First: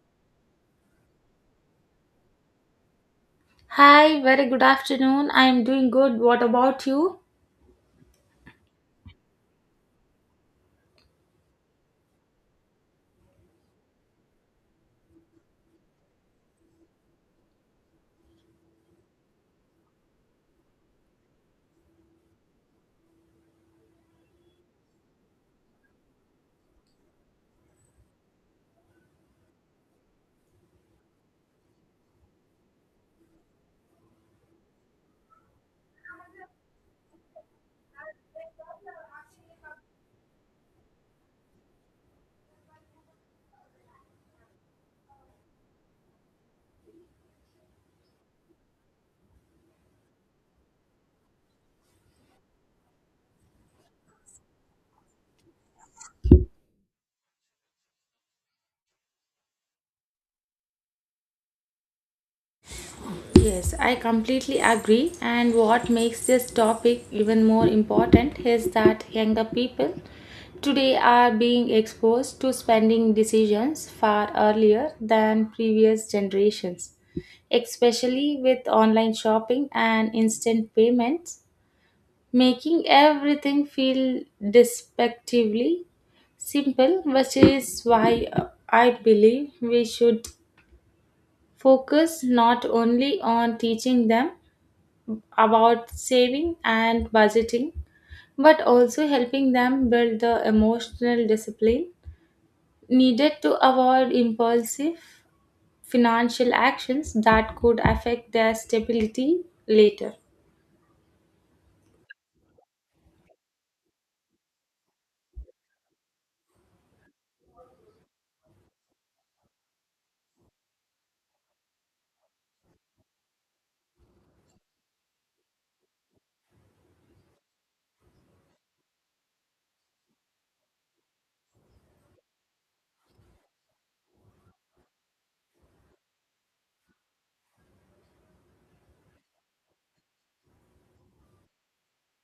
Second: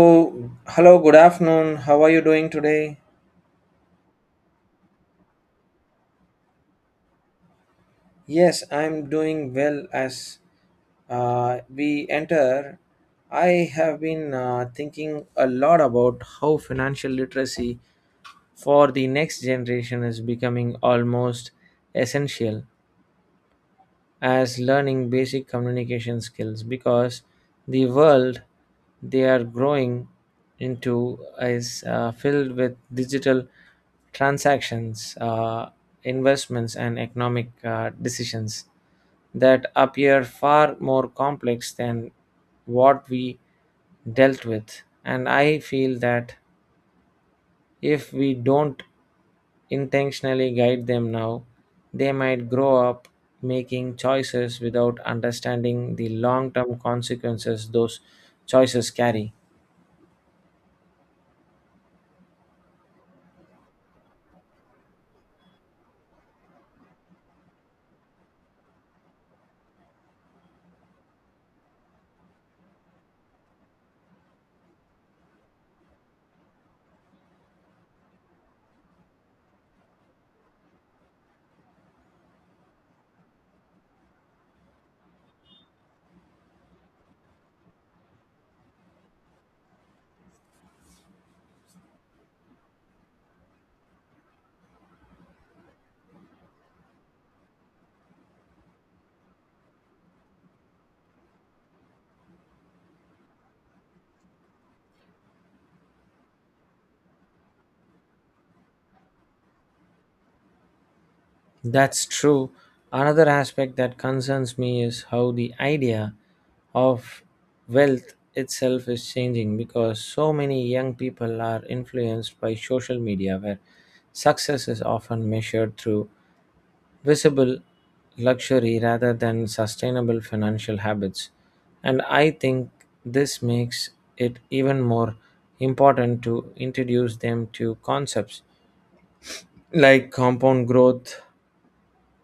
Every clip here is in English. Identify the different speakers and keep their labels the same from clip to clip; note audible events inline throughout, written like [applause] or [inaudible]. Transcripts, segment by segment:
Speaker 1: Oh, hello, good afternoon. How are you doing today?
Speaker 2: Hi, very good afternoon. I am doing good. What about you?
Speaker 1: Yes, I'm doing well as we enter. I have been thinking a lot about how financial literacy for the next generation is becoming almost essential. As learning basic communication skills because the world they are growing into is filled with digital transactions, investments, and economic decisions that appear far more complex than what we dealt with. And I feel that if we don't intentionally guide them now, they might grow up making choices without understanding the long term consequences those choices carry.
Speaker 2: Yes, I completely agree. And what makes this topic even more important is that younger people today are being exposed to spending decisions far earlier than previous generations, especially with online shopping and instant payments, making everything feel despectively simple, which is why I believe we should focus not only on teaching them about saving and budgeting, but also helping them build the emotional discipline needed to avoid impulsive financial actions that could affect their stability later.
Speaker 1: That's true. Another aspect that concerns me is how the idea of wealth itself is changing because so many young people are influenced by social media where success is often measured through visible luxury rather than sustainable financial habits. And I think this makes it even more important to introduce them to concepts like compound growth,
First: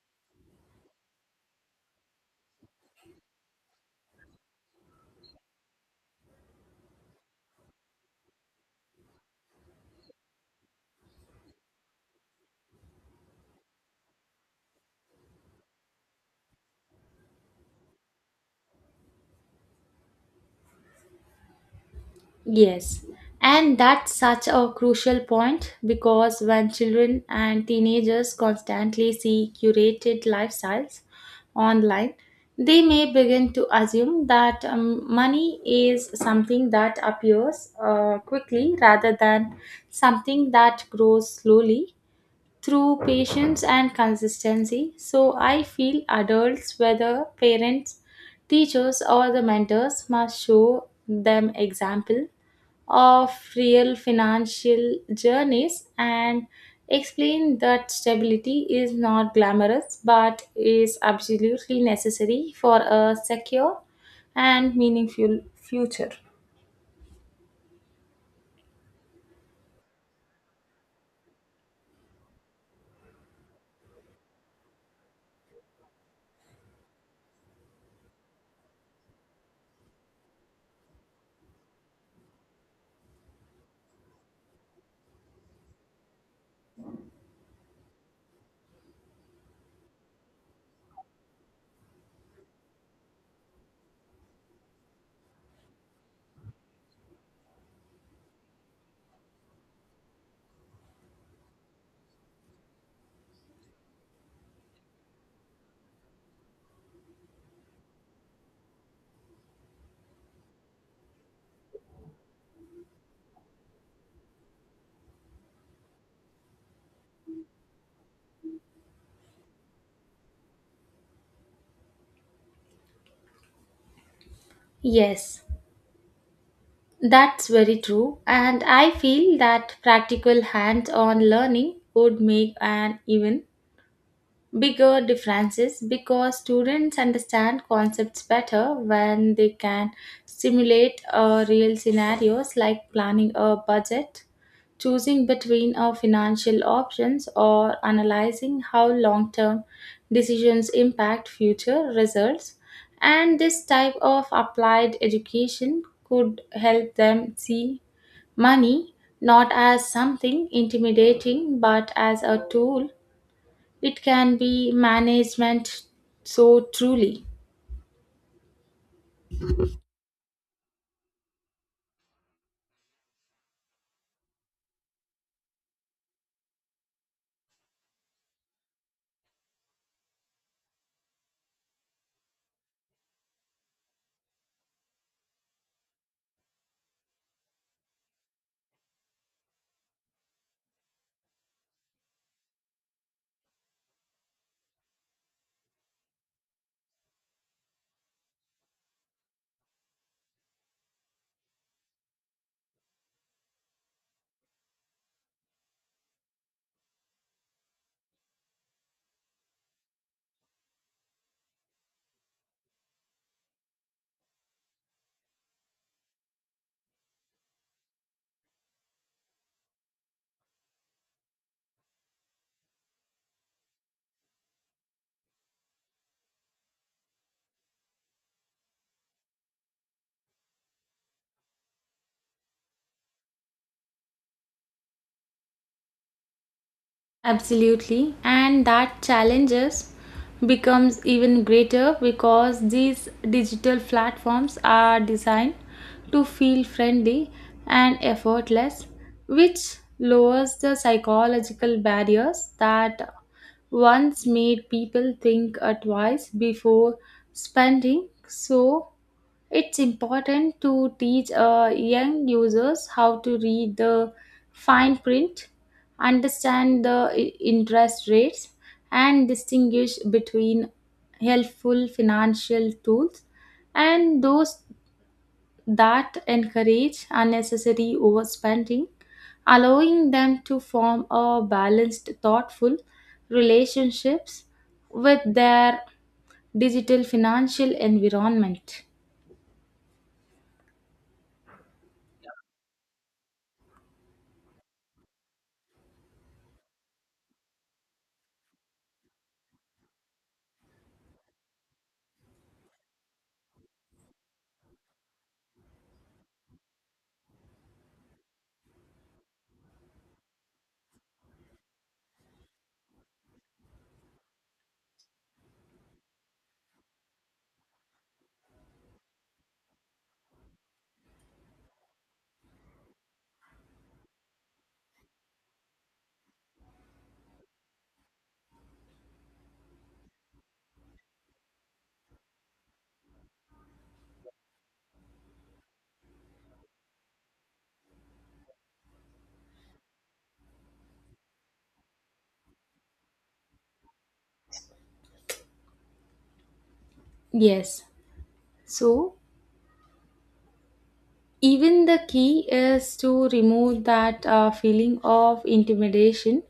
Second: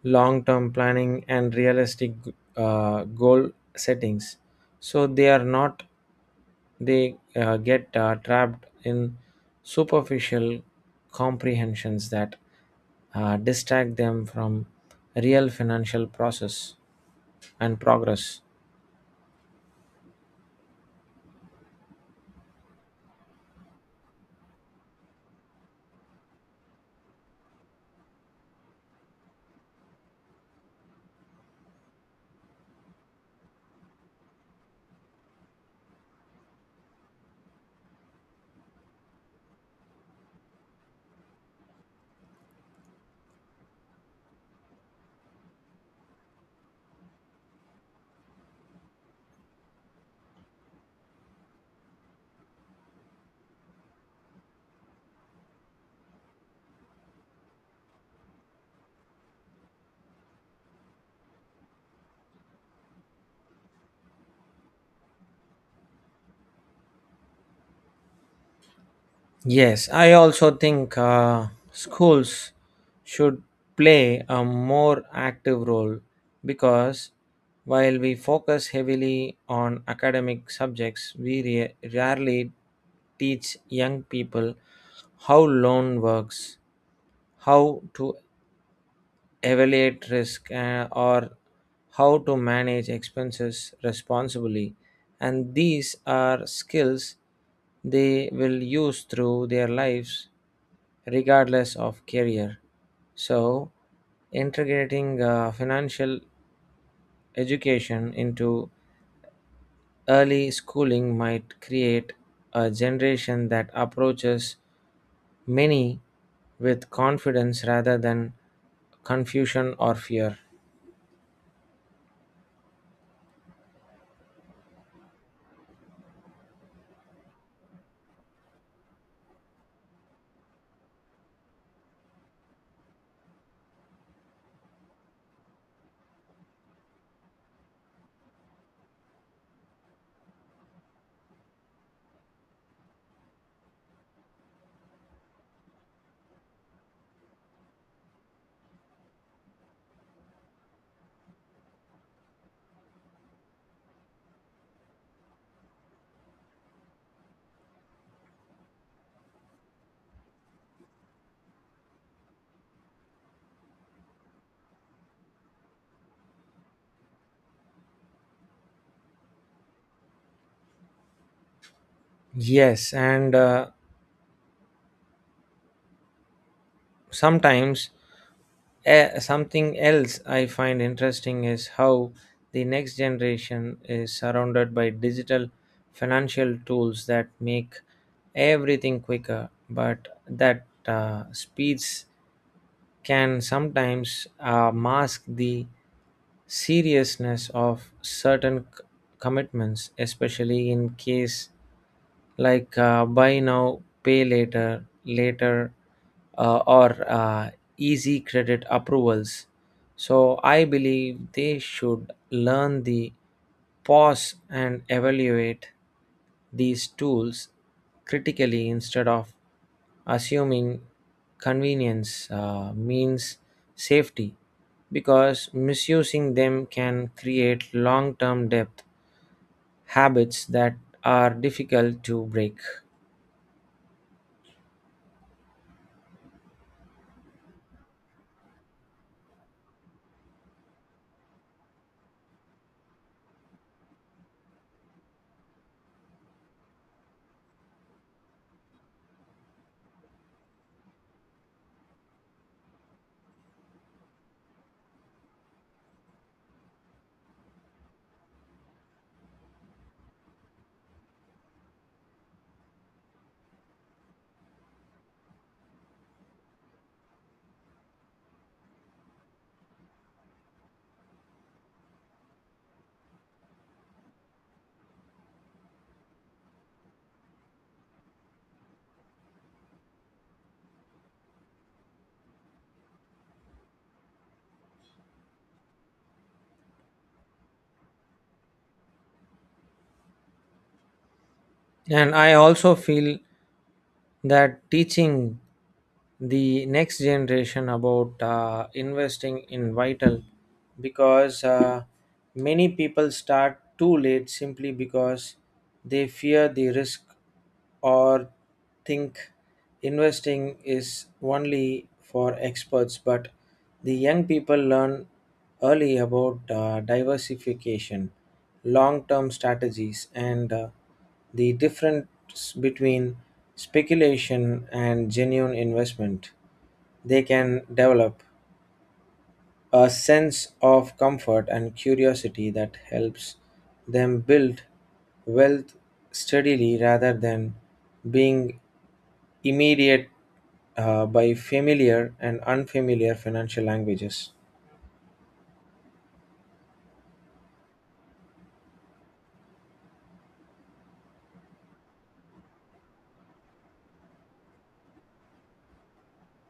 Speaker 1: long term planning, and realistic goal settings. So they are not, they get trapped in superficial comprehensions that distract them from real financial process and progress.
Speaker 2: Yes, and that's such a crucial point because when children and teenagers constantly see curated lifestyles online, they may begin to assume that money is something that appears quickly rather than something that grows slowly through patience and consistency. So I feel adults, whether parents, teachers, or the mentors, must show them example of real financial journeys and explain that stability is not glamorous but is absolutely necessary for a secure and meaningful future.
Speaker 1: Yes, I also think schools should play a more active role because while we focus heavily on academic subjects, rarely teach young people how loan works, how to evaluate risk or how to manage expenses responsibly, and these are skills they will use through their lives regardless of career. So integrating financial education into early schooling might create a generation that approaches many with confidence rather than confusion or fear.
Speaker 2: Yes, that's very true. And I feel that practical hands on learning would make an even bigger differences because students understand concepts better when they can simulate real scenarios like planning a budget, choosing between financial options, or analyzing how long term decisions impact future results. And this type of applied education could help them see money not as something intimidating but as a tool it can be management so truly.
Speaker 1: Yes, and sometimes something else I find interesting is how the next generation is surrounded by digital financial tools that make everything quicker, but that speeds can sometimes mask the seriousness of certain commitments, especially in case like buy now, pay later, later, or easy credit approvals. So I believe they should learn the pause and evaluate these tools critically instead of assuming convenience means safety, because misusing them can create long term debt habits that are difficult to break.
Speaker 2: Absolutely. And that challenges becomes even greater because these digital platforms are designed to feel friendly and effortless, which lowers the psychological barriers that once made people think twice before spending. So it's important to teach young users how to read the fine print, understand the interest rates, and distinguish between helpful financial tools and those that encourage unnecessary overspending, allowing them to form a balanced, thoughtful relationships with their digital financial environment.
Speaker 1: And I also feel that teaching the next generation about investing in vital, because many people start too late simply because they fear the risk or think investing is only for experts, but the young people learn early about diversification, long term strategies, and the difference between speculation and genuine investment. They can develop a sense of comfort and curiosity that helps them build wealth steadily rather than being immediate by familiar and unfamiliar financial languages.
Speaker 2: Yes. So, even the key is to remove that feeling of intimidation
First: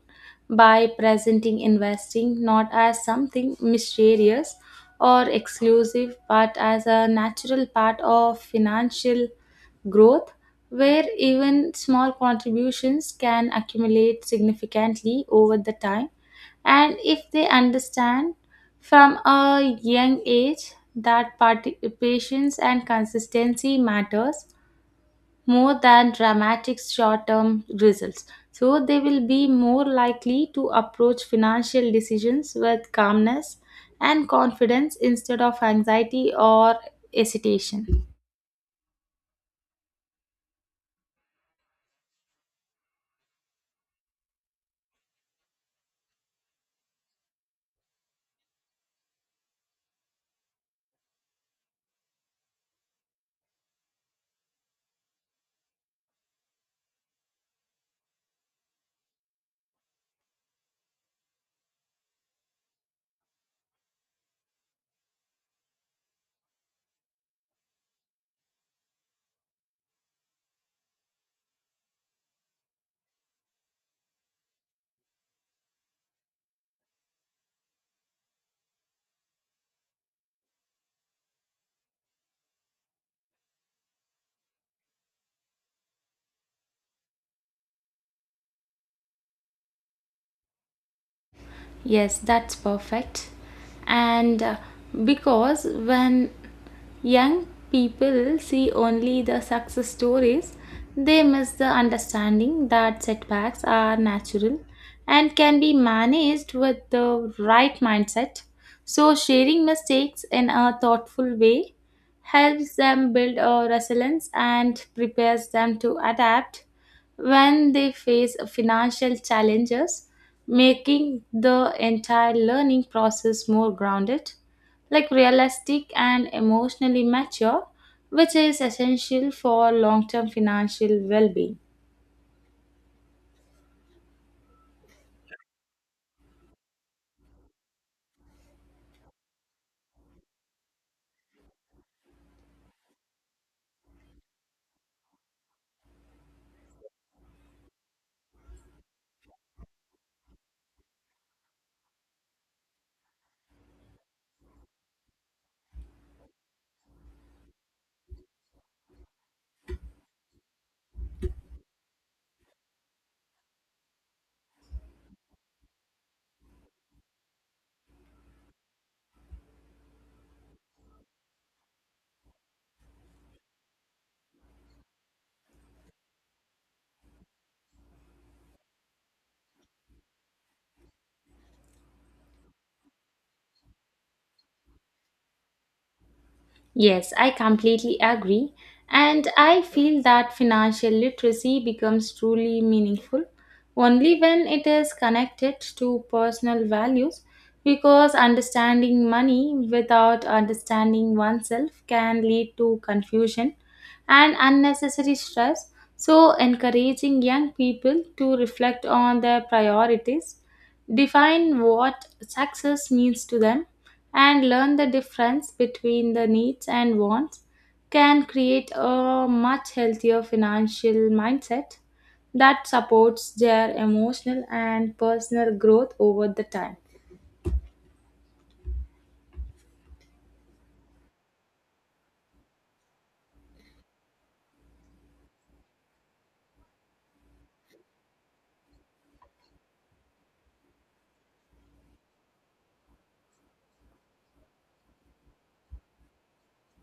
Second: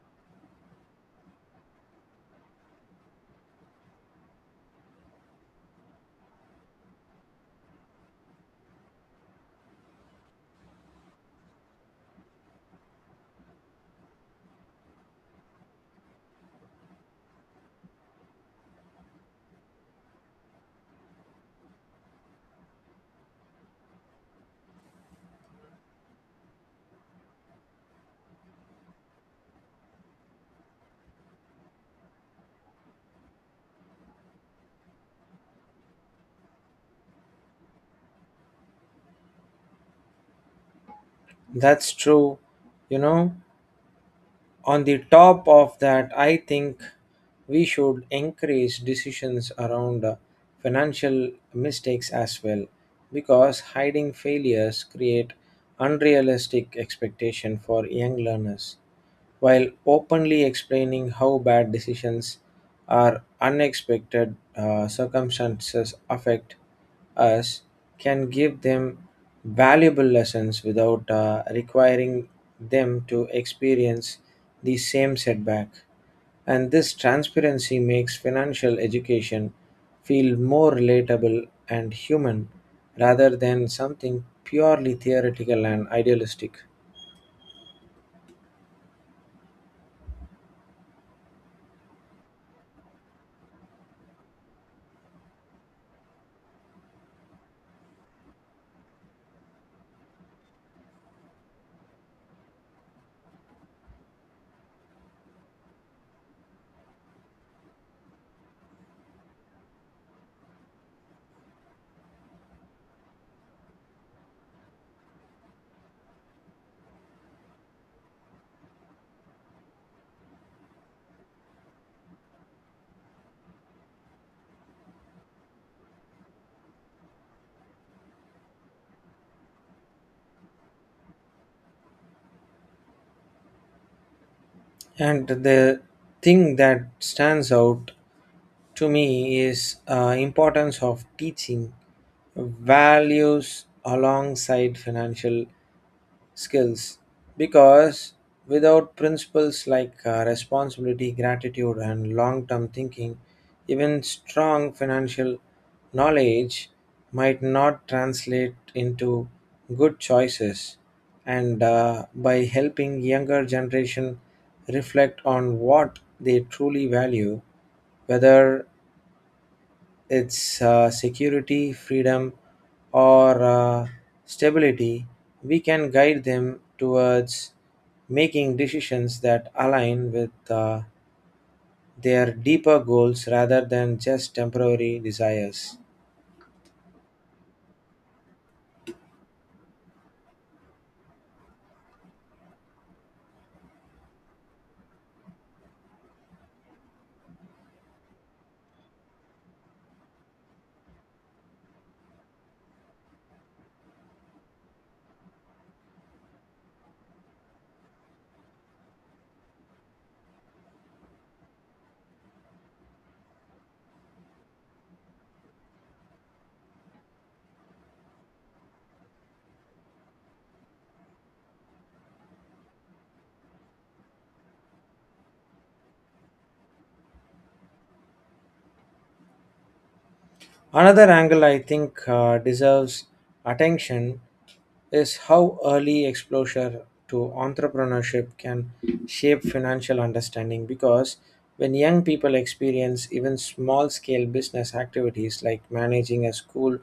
Speaker 2: by presenting investing not as something mysterious or exclusive but as a natural part of financial growth where even small contributions can accumulate significantly over the time and if they understand from a young age that participations and consistency matters more than dramatic short term results. So, they will be more likely to approach financial decisions with calmness and confidence instead of anxiety or hesitation.
Speaker 1: That's true, you know. On the top of that, I think we should encourage decisions around financial mistakes as well, because hiding failures create unrealistic expectation for young learners, while openly explaining how bad decisions or unexpected circumstances affect us can give them valuable lessons without requiring them to experience the same setback. And this transparency makes financial education feel more relatable and human rather than something purely theoretical and idealistic.
Speaker 2: Yes, that's perfect. And because when young people see only the success stories, they miss the understanding that setbacks are natural and can be managed with the right mindset. So, sharing mistakes in a thoughtful way helps them build a resilience and prepares them to adapt when they face financial challenges, making the entire learning process more grounded, like realistic and emotionally mature, which is essential for long term financial well being.
Speaker 1: And the thing that stands out to me is importance of teaching values alongside financial skills, because without principles like responsibility, gratitude, and long-term thinking, even strong financial knowledge might not translate into good choices. And by helping younger generation reflect on what they truly value, whether its security, freedom, or stability, we can guide them towards making decisions that align with their deeper goals rather than just temporary desires.
Speaker 2: Yes, I completely agree. And I feel that financial literacy becomes truly meaningful only when it is connected to personal values, because understanding money without understanding oneself can lead to confusion and unnecessary stress. So, encouraging young people to reflect on their priorities define what success means to them, and learn the difference between the needs and wants can create a much healthier financial mindset that supports their emotional and personal growth over the time.
Speaker 1: Another angle I think deserves attention is how early exposure to entrepreneurship can shape financial understanding, because when young people experience even small scale business activities like managing a school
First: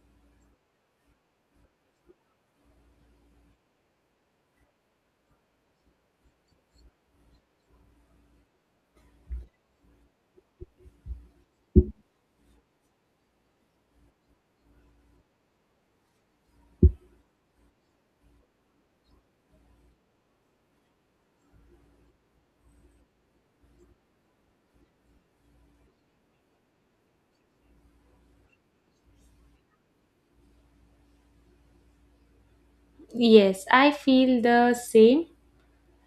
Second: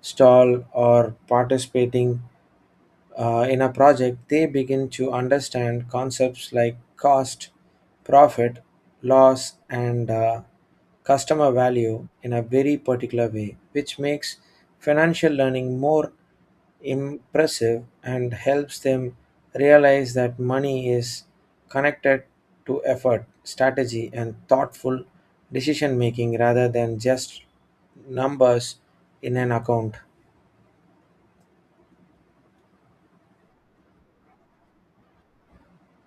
Speaker 1: stall or participating in a project, they begin to understand concepts like cost, profit, loss, and customer value in a very particular way, which makes financial learning more impressive and helps them realize that money is connected to effort, strategy, and thoughtful decision making rather than just numbers in an account.
Speaker 2: Yes, I feel the same.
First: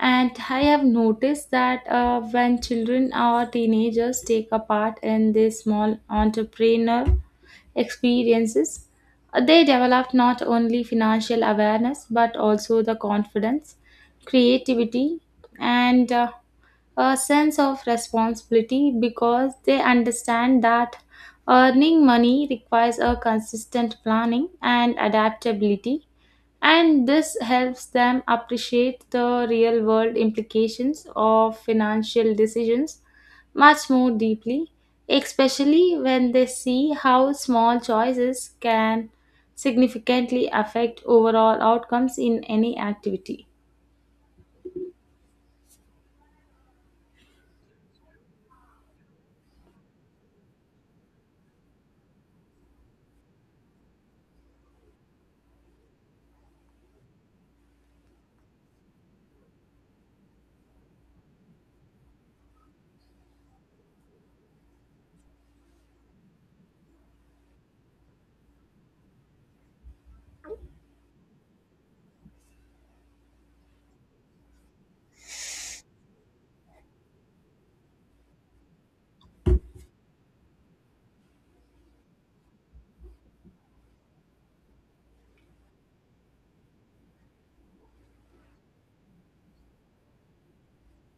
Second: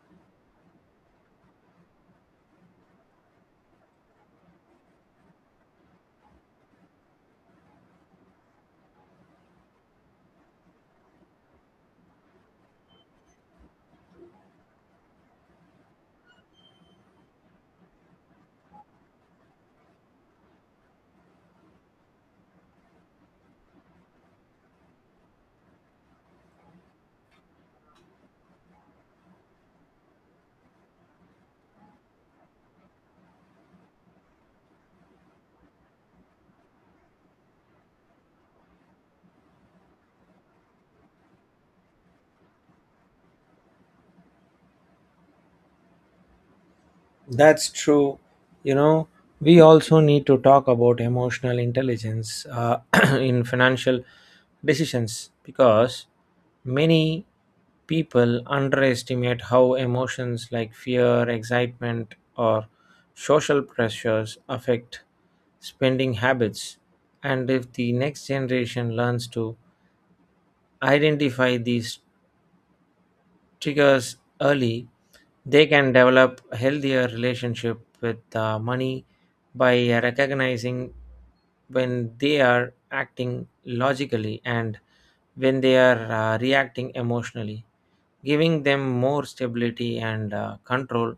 Speaker 2: And I have noticed that when children or teenagers take a part in this small entrepreneur experiences, they developed not only financial awareness but also the confidence, creativity, and a sense of responsibility because they understand that earning money requires a consistent planning and adaptability and this helps them appreciate the real world implications of financial decisions much more deeply, especially when they see how small choices can significantly affect overall outcomes in any activity.
Speaker 1: That's true. You know, we also need to talk about emotional intelligence [clears throat] in financial decisions, because many people underestimate how emotions like fear, excitement, or social pressures affect spending habits. And if the next generation learns to identify these triggers early, they can develop a healthier relationship with money by recognizing when they are acting logically and when they are reacting emotionally. Giving them more stability and control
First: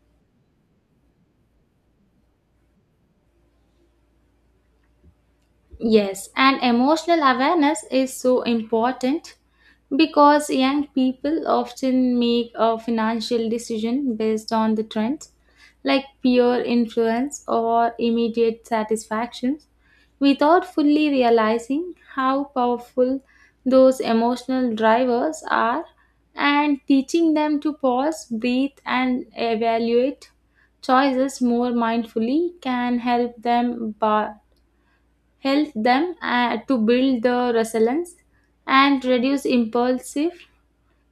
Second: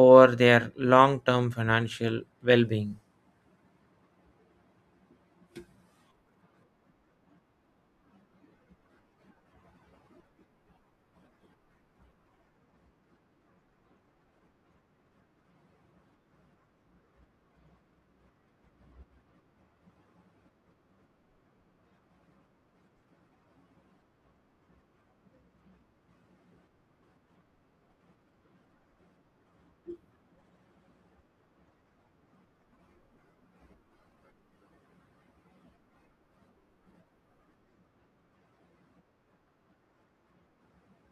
Speaker 1: over their long term financial well being.
Speaker 2: Yes, and emotional awareness is so important because young people often make a financial decision based on the trends like peer influence or immediate satisfactions without fully realizing how powerful those emotional drivers are and teaching them to pause, breathe and evaluate choices more mindfully can help them to build the resilience and reduce impulsive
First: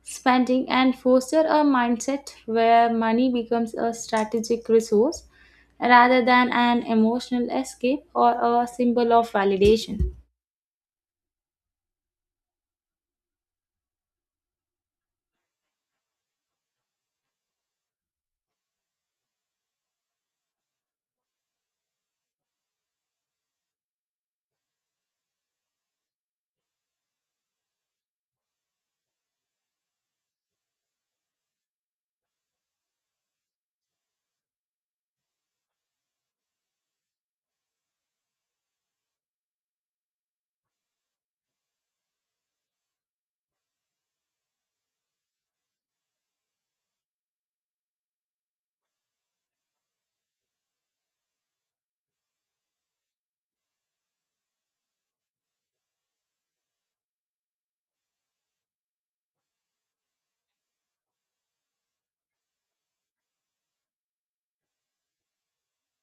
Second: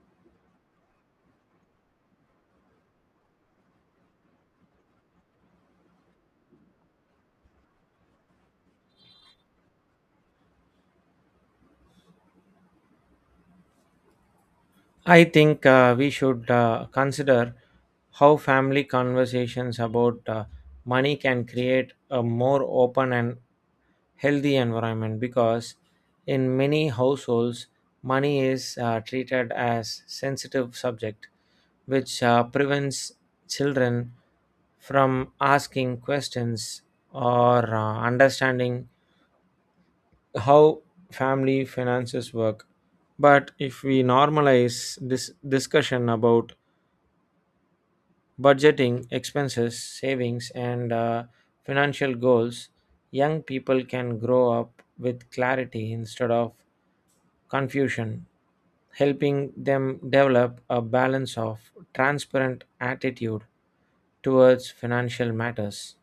Speaker 2: spending and foster a mindset where money becomes a strategic resource rather than an emotional escape or a symbol of validation.
Speaker 1: I think we should consider how family conversations about money can create a more open and healthy environment, because in many households money is treated as sensitive subject, which prevents children from asking questions or understanding how family finances work. But if we normalize this discussion about budgeting, expenses, savings, and financial goals, young people can grow up with clarity instead of confusion, helping them develop a balance of transparent attitude towards financial matters.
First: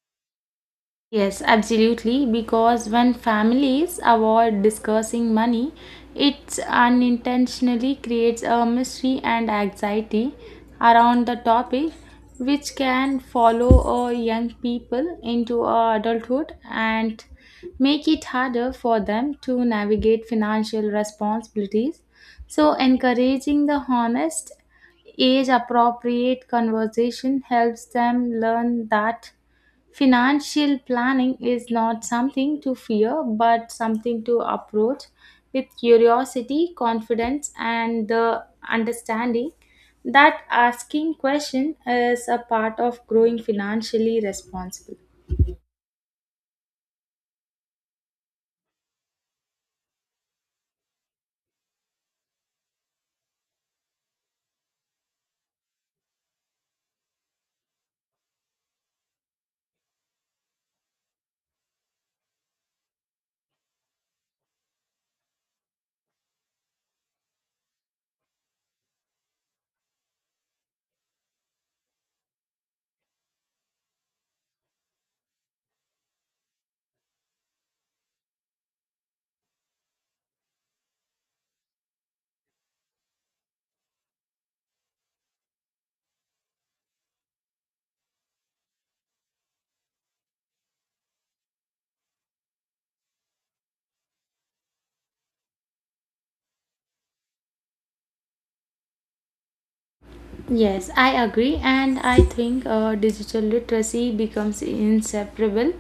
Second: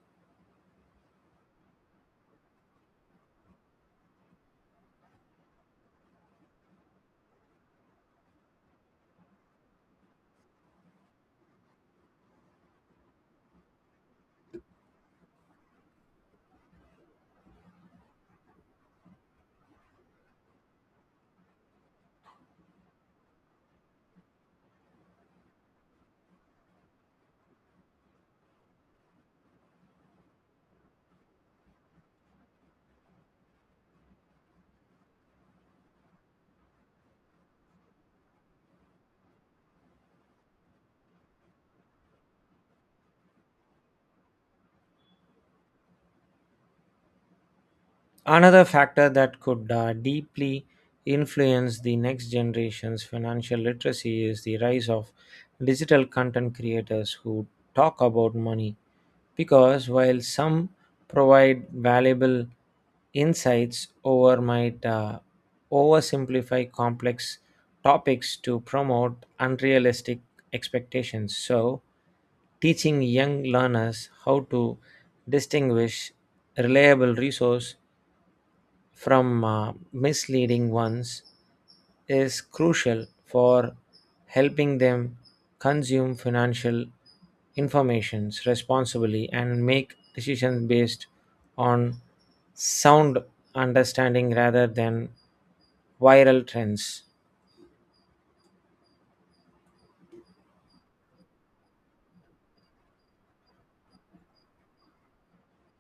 Speaker 2: Yes, absolutely. Because when families avoid discussing money, it unintentionally creates a mystery and anxiety around the topic, which can follow young people into adulthood and make it harder for them to navigate financial responsibilities. So, encouraging the honest, age appropriate conversation helps them learn that financial planning is not something to fear, but something to approach with curiosity, confidence, and the understanding that asking questions is a part of growing financially responsible.
Speaker 1: Another factor that could deeply influence the next generation's financial literacy is the rise of digital content creators who talk about money. Because while some provide valuable insights, over might oversimplify complex topics to promote unrealistic expectations. So, teaching young learners how to distinguish reliable resource from misleading ones is crucial for helping them consume financial informations responsibly and make decisions based on sound understanding rather than viral trends.
Speaker 2: Yes, I agree, and I think digital literacy becomes inseparable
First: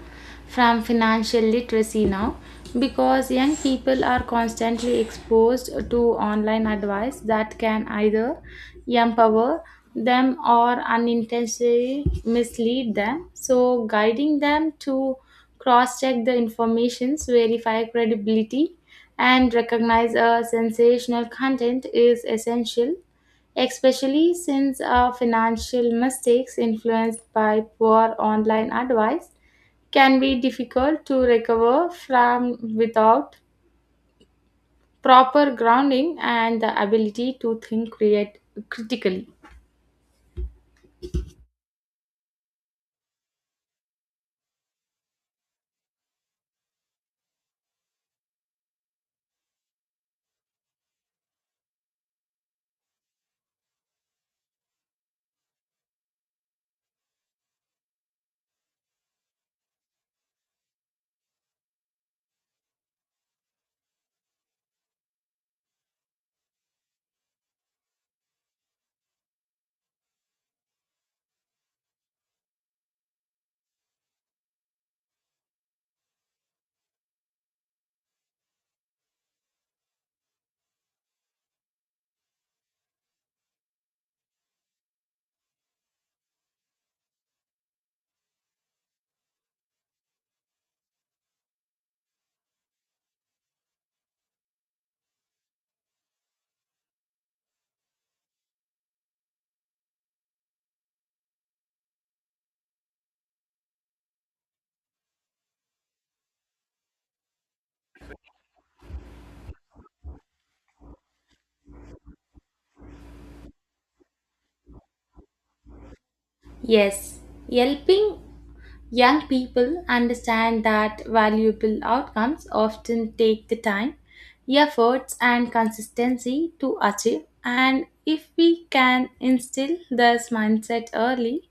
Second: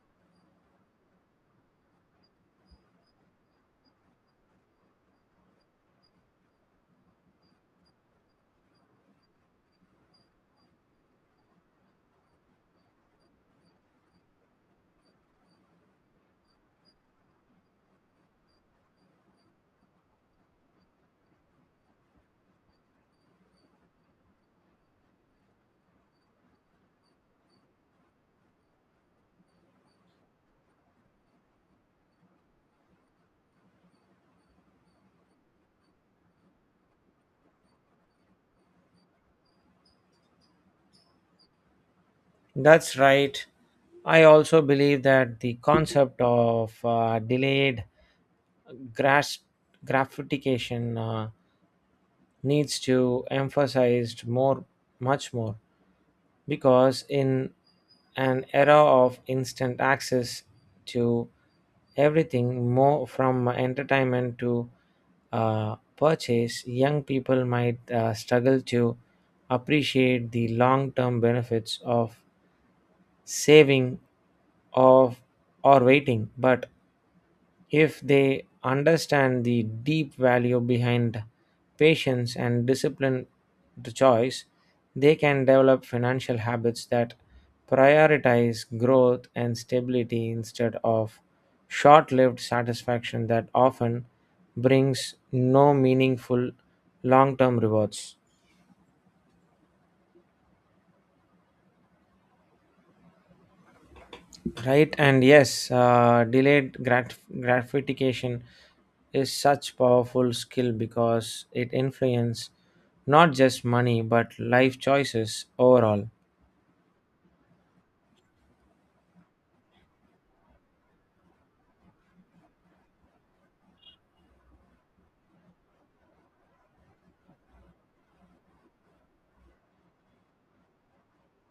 Speaker 2: from financial literacy now because young people are constantly exposed to online advice that can either empower them or unintentionally mislead them. So, guiding them to cross check the informations, verify credibility, and recognize a sensational content is essential especially since financial mistakes influenced by poor online advice can be difficult to recover from without proper grounding and the ability to think create critically.
Speaker 1: That's right. I also believe that the concept of delayed gras- gratification needs to emphasized more, much more, because in an era of instant access to everything more, from entertainment to purchase, young people might struggle to appreciate the long-term benefits of saving of or waiting. But if they understand the deep value behind patience and discipline to choice, they can develop financial habits that prioritize growth and stability instead of short-lived satisfaction that often brings no meaningful long-term rewards. Right, and yes, delayed gratification is such powerful skill because it influences not just money but life choices overall.
Speaker 2: Yes, helping young people understand that valuable outcomes often take the time, efforts, and consistency to achieve. And if we can instill this mindset early,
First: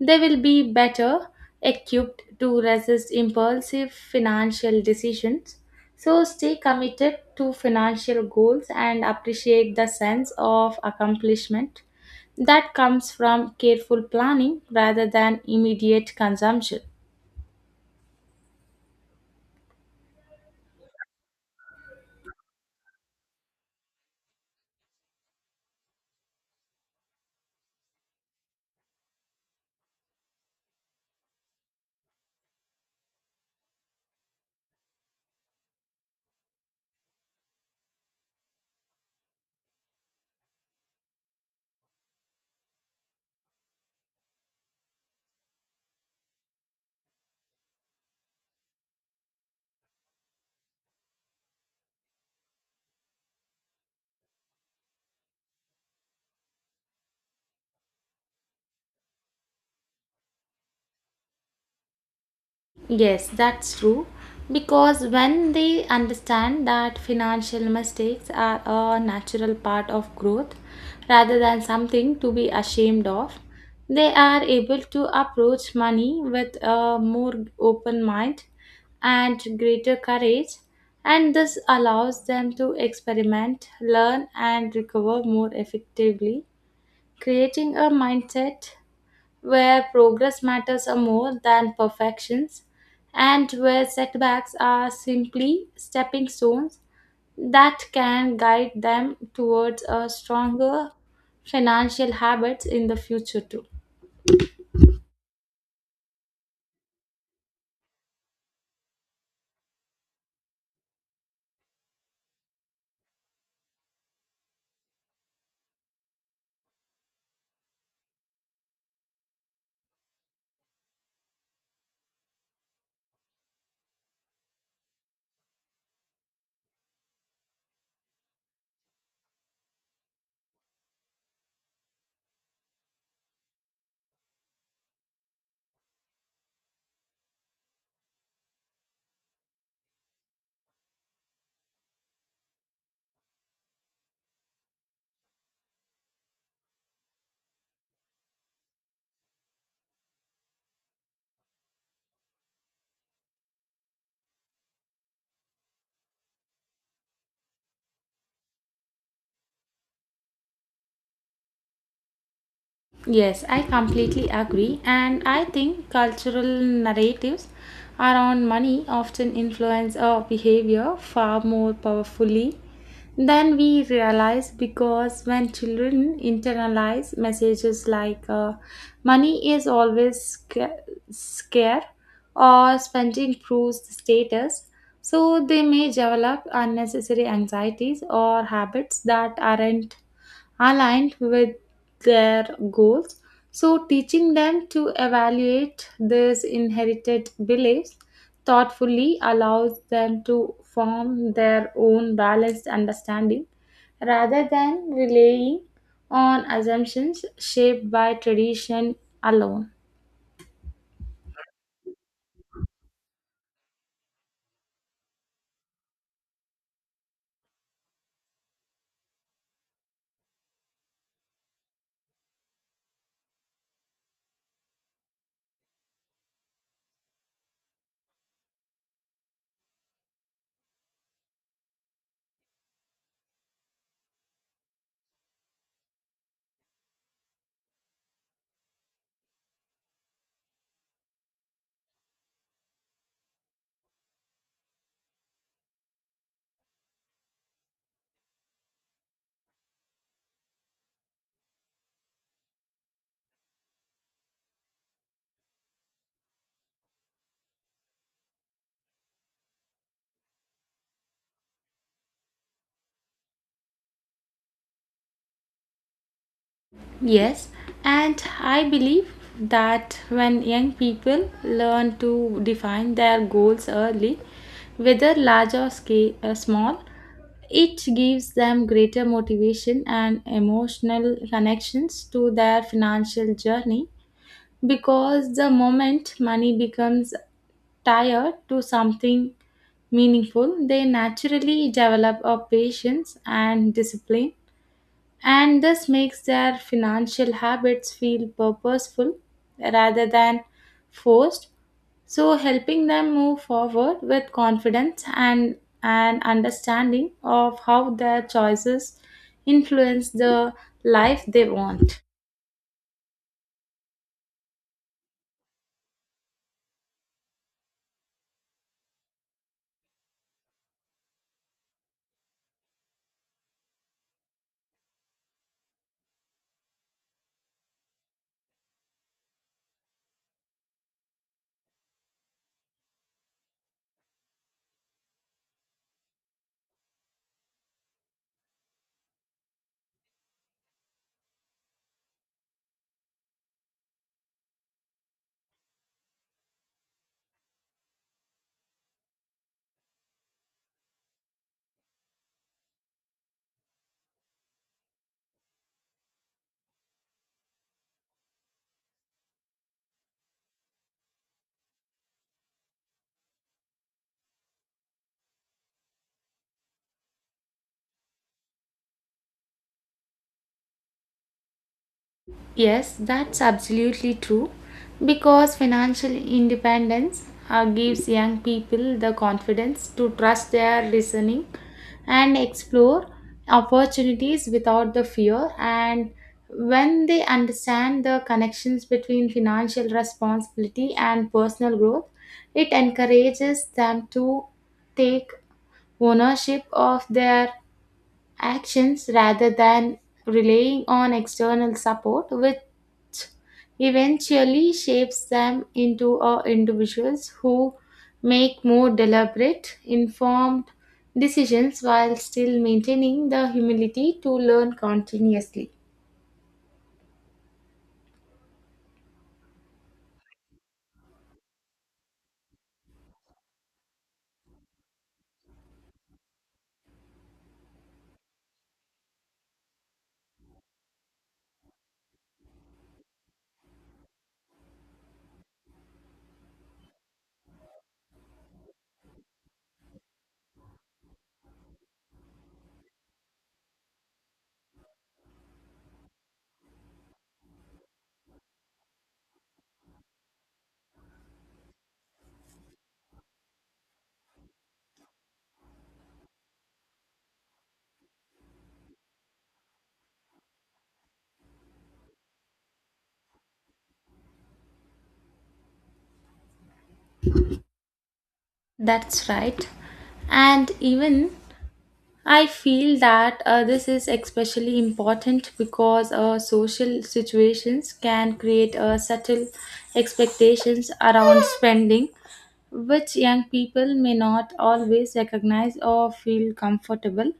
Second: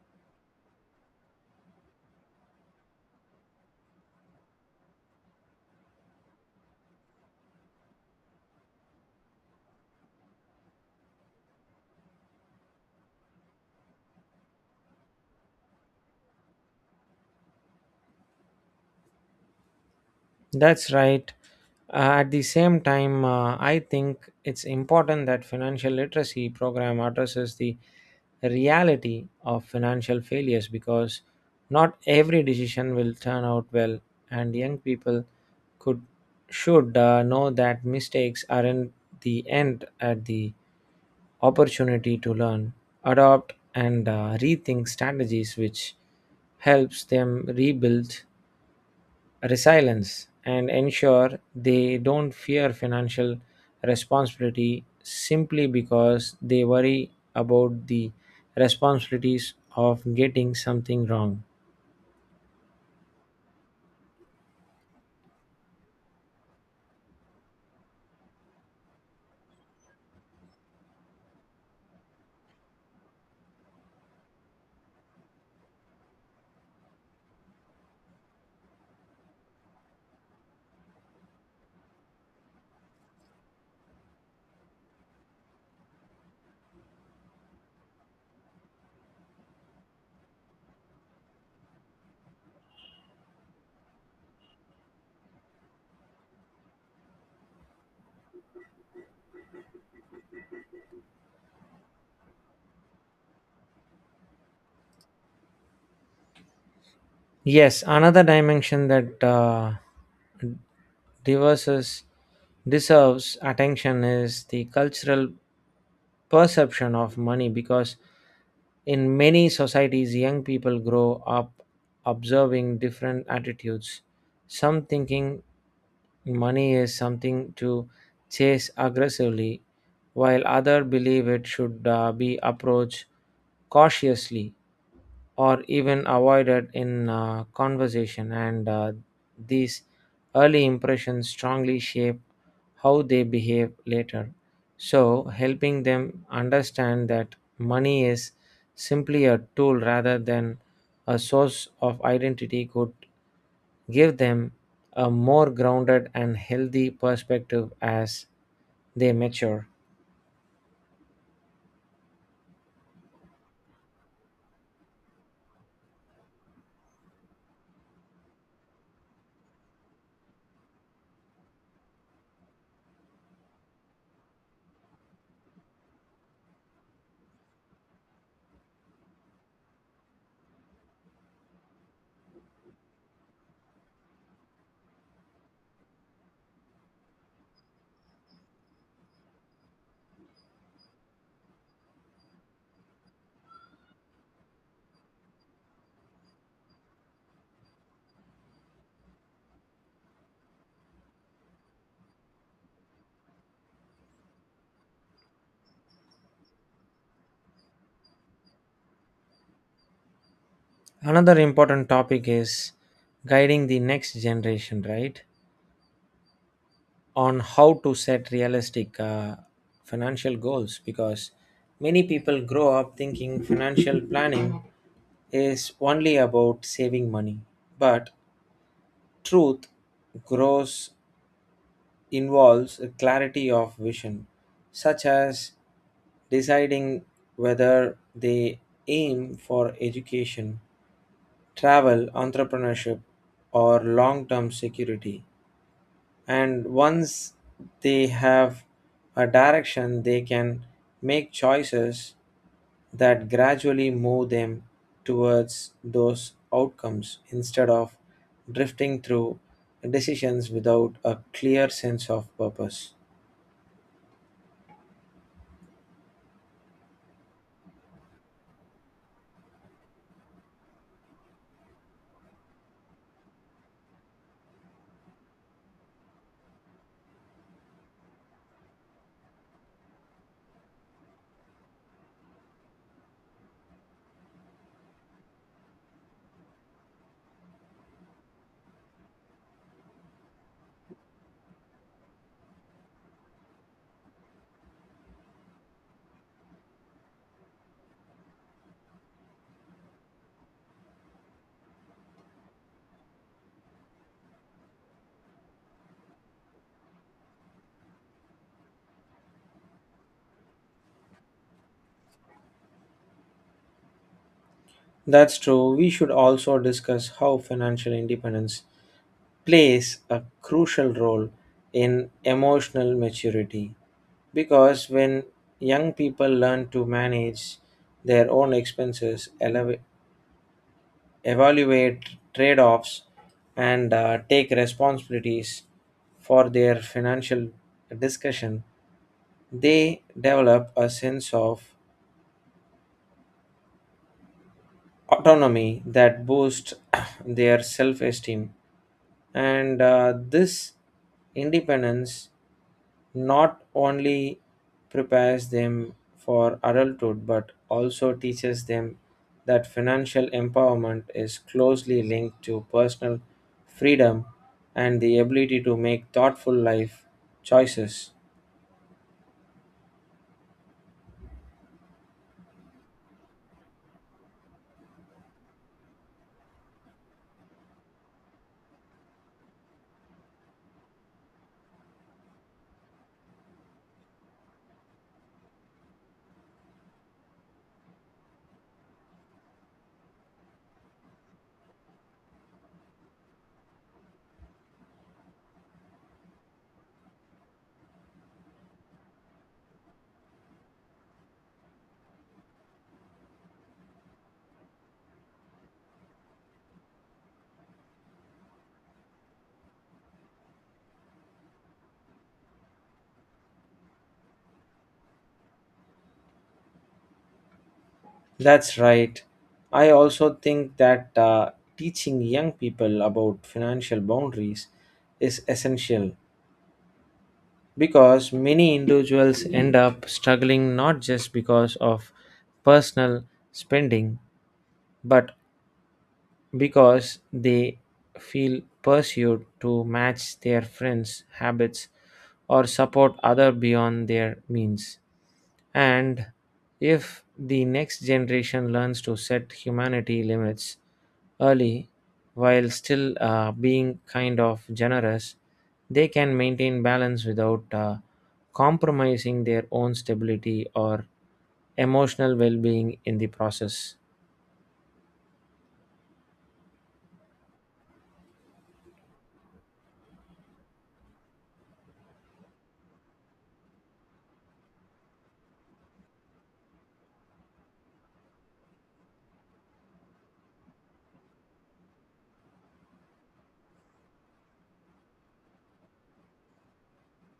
Speaker 2: they will be better equipped to resist impulsive financial decisions. So stay committed to financial goals and appreciate the sense of accomplishment that comes from careful planning rather than immediate consumption.
Speaker 1: That's right. At the same time, I think it's important that financial literacy program addresses the reality of financial failures, because not every decision will turn out well, and young people could should know that mistakes aren't the end at the opportunity to learn, adopt, and rethink strategies, which helps them rebuild resilience and ensure they don't fear financial responsibility simply because they worry about the responsibilities of getting something wrong.
Speaker 2: Yes, that's true. Because when they understand that financial mistakes are a natural part of growth rather than something to be ashamed of, they are able to approach money with a more open mind and greater courage, and this allows them to experiment, learn, and recover more effectively, creating a mindset where progress matters are more than perfections, and where setbacks are simply stepping stones that can guide them towards a stronger financial habits in the future too.
Speaker 1: Yes, another dimension that devices deserves attention is the cultural perception of money, because in many societies young people grow up observing different attitudes, some thinking money is something to chase aggressively, while others believe it should be approached cautiously or even avoided in conversation. And these early impressions strongly shape how they behave later. So, helping them understand that money is simply a tool rather than a source of identity could give them a more grounded and healthy perspective as they mature.
Speaker 2: Yes, I completely agree. And I think cultural narratives around money often influence our behavior far more powerfully than we realize because when children internalize messages like uh, money is always scarce or spending proves the status, so they may develop unnecessary anxieties or habits that aren't aligned with their goals. So, teaching them to evaluate these inherited beliefs thoughtfully allows them to form their own balanced understanding rather than relying on assumptions shaped by tradition alone.
Speaker 1: Another important topic is guiding the next generation, right? On how to set realistic financial goals, because many people grow up thinking financial planning is only about saving money. But truth grows involves a clarity of vision, such as deciding whether they aim for education, travel, entrepreneurship, or long term security. And once they have a direction, they can make choices that gradually move them towards those outcomes instead of drifting through decisions without a clear sense of purpose.
Speaker 2: Yes, and I believe that when young people learn to define their goals early, whether large or scale, small, it gives them greater motivation and emotional connections to their financial journey because the moment money becomes tied to something meaningful, they naturally develop a patience and discipline and this makes their financial habits feel purposeful rather than forced so helping them move forward with confidence and an understanding of how their choices influence the life they want.
Speaker 1: That's true. We should also discuss how financial independence plays a crucial role in emotional maturity, because when young people learn to manage their own expenses, evaluate trade offs, and take responsibilities for their financial discussion, they develop a sense of autonomy that boosts [coughs] [clears throat] their self esteem. And this independence not only prepares them for adulthood but also teaches them that financial empowerment is closely linked to personal freedom and the ability to make thoughtful life choices.
Speaker 2: Yes, that's absolutely true because financial independence gives young people the confidence to trust their listening and explore opportunities without the fear. And when they understand the connections between financial responsibility and personal growth, it encourages them to take ownership of their actions rather than relying on external support, which eventually shapes them into individuals who make more deliberate, informed decisions while still maintaining the humility to learn continuously.
Speaker 1: That's right. I also think that teaching young people about financial boundaries is essential, because many individuals end up struggling not just because of personal spending but because they feel pursued to match their friends' habits or support others beyond their means. And if the next generation learns to set humanity limits early while still being kind of generous, they can maintain balance without compromising their own stability or emotional well being in the process.
Speaker 2: That's right. And even I feel that this is especially important because social situations can create subtle expectations around spending, which young people may not always recognize or feel comfortable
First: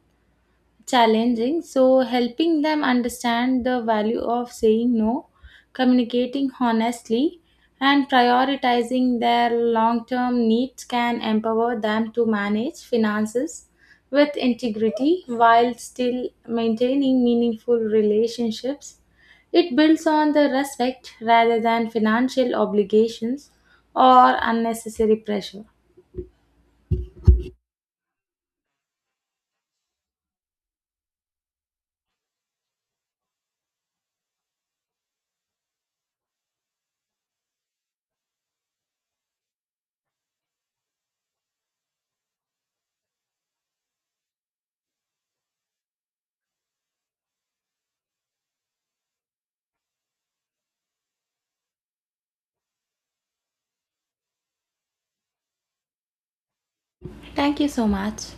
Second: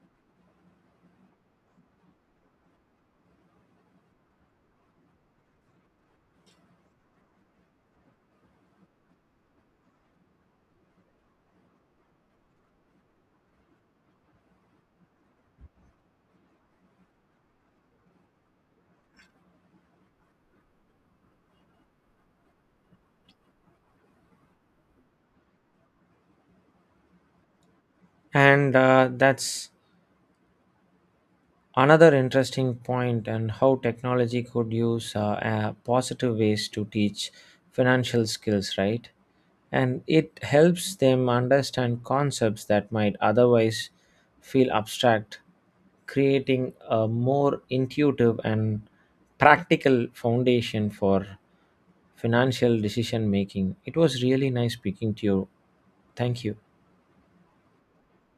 Speaker 2: challenging. So, helping them understand the value of saying no, communicating honestly, and prioritizing their long term needs can empower them to manage finances with integrity while still maintaining meaningful relationships. It builds on the respect rather than financial obligations or unnecessary pressure.
Speaker 1: And that's another interesting point, and how technology could use positive ways to teach financial skills, right? And it helps them understand concepts that might otherwise feel abstract, creating a more intuitive and practical foundation for financial decision making. It was really nice speaking to you. Thank you.
Speaker 2: Thank you so much.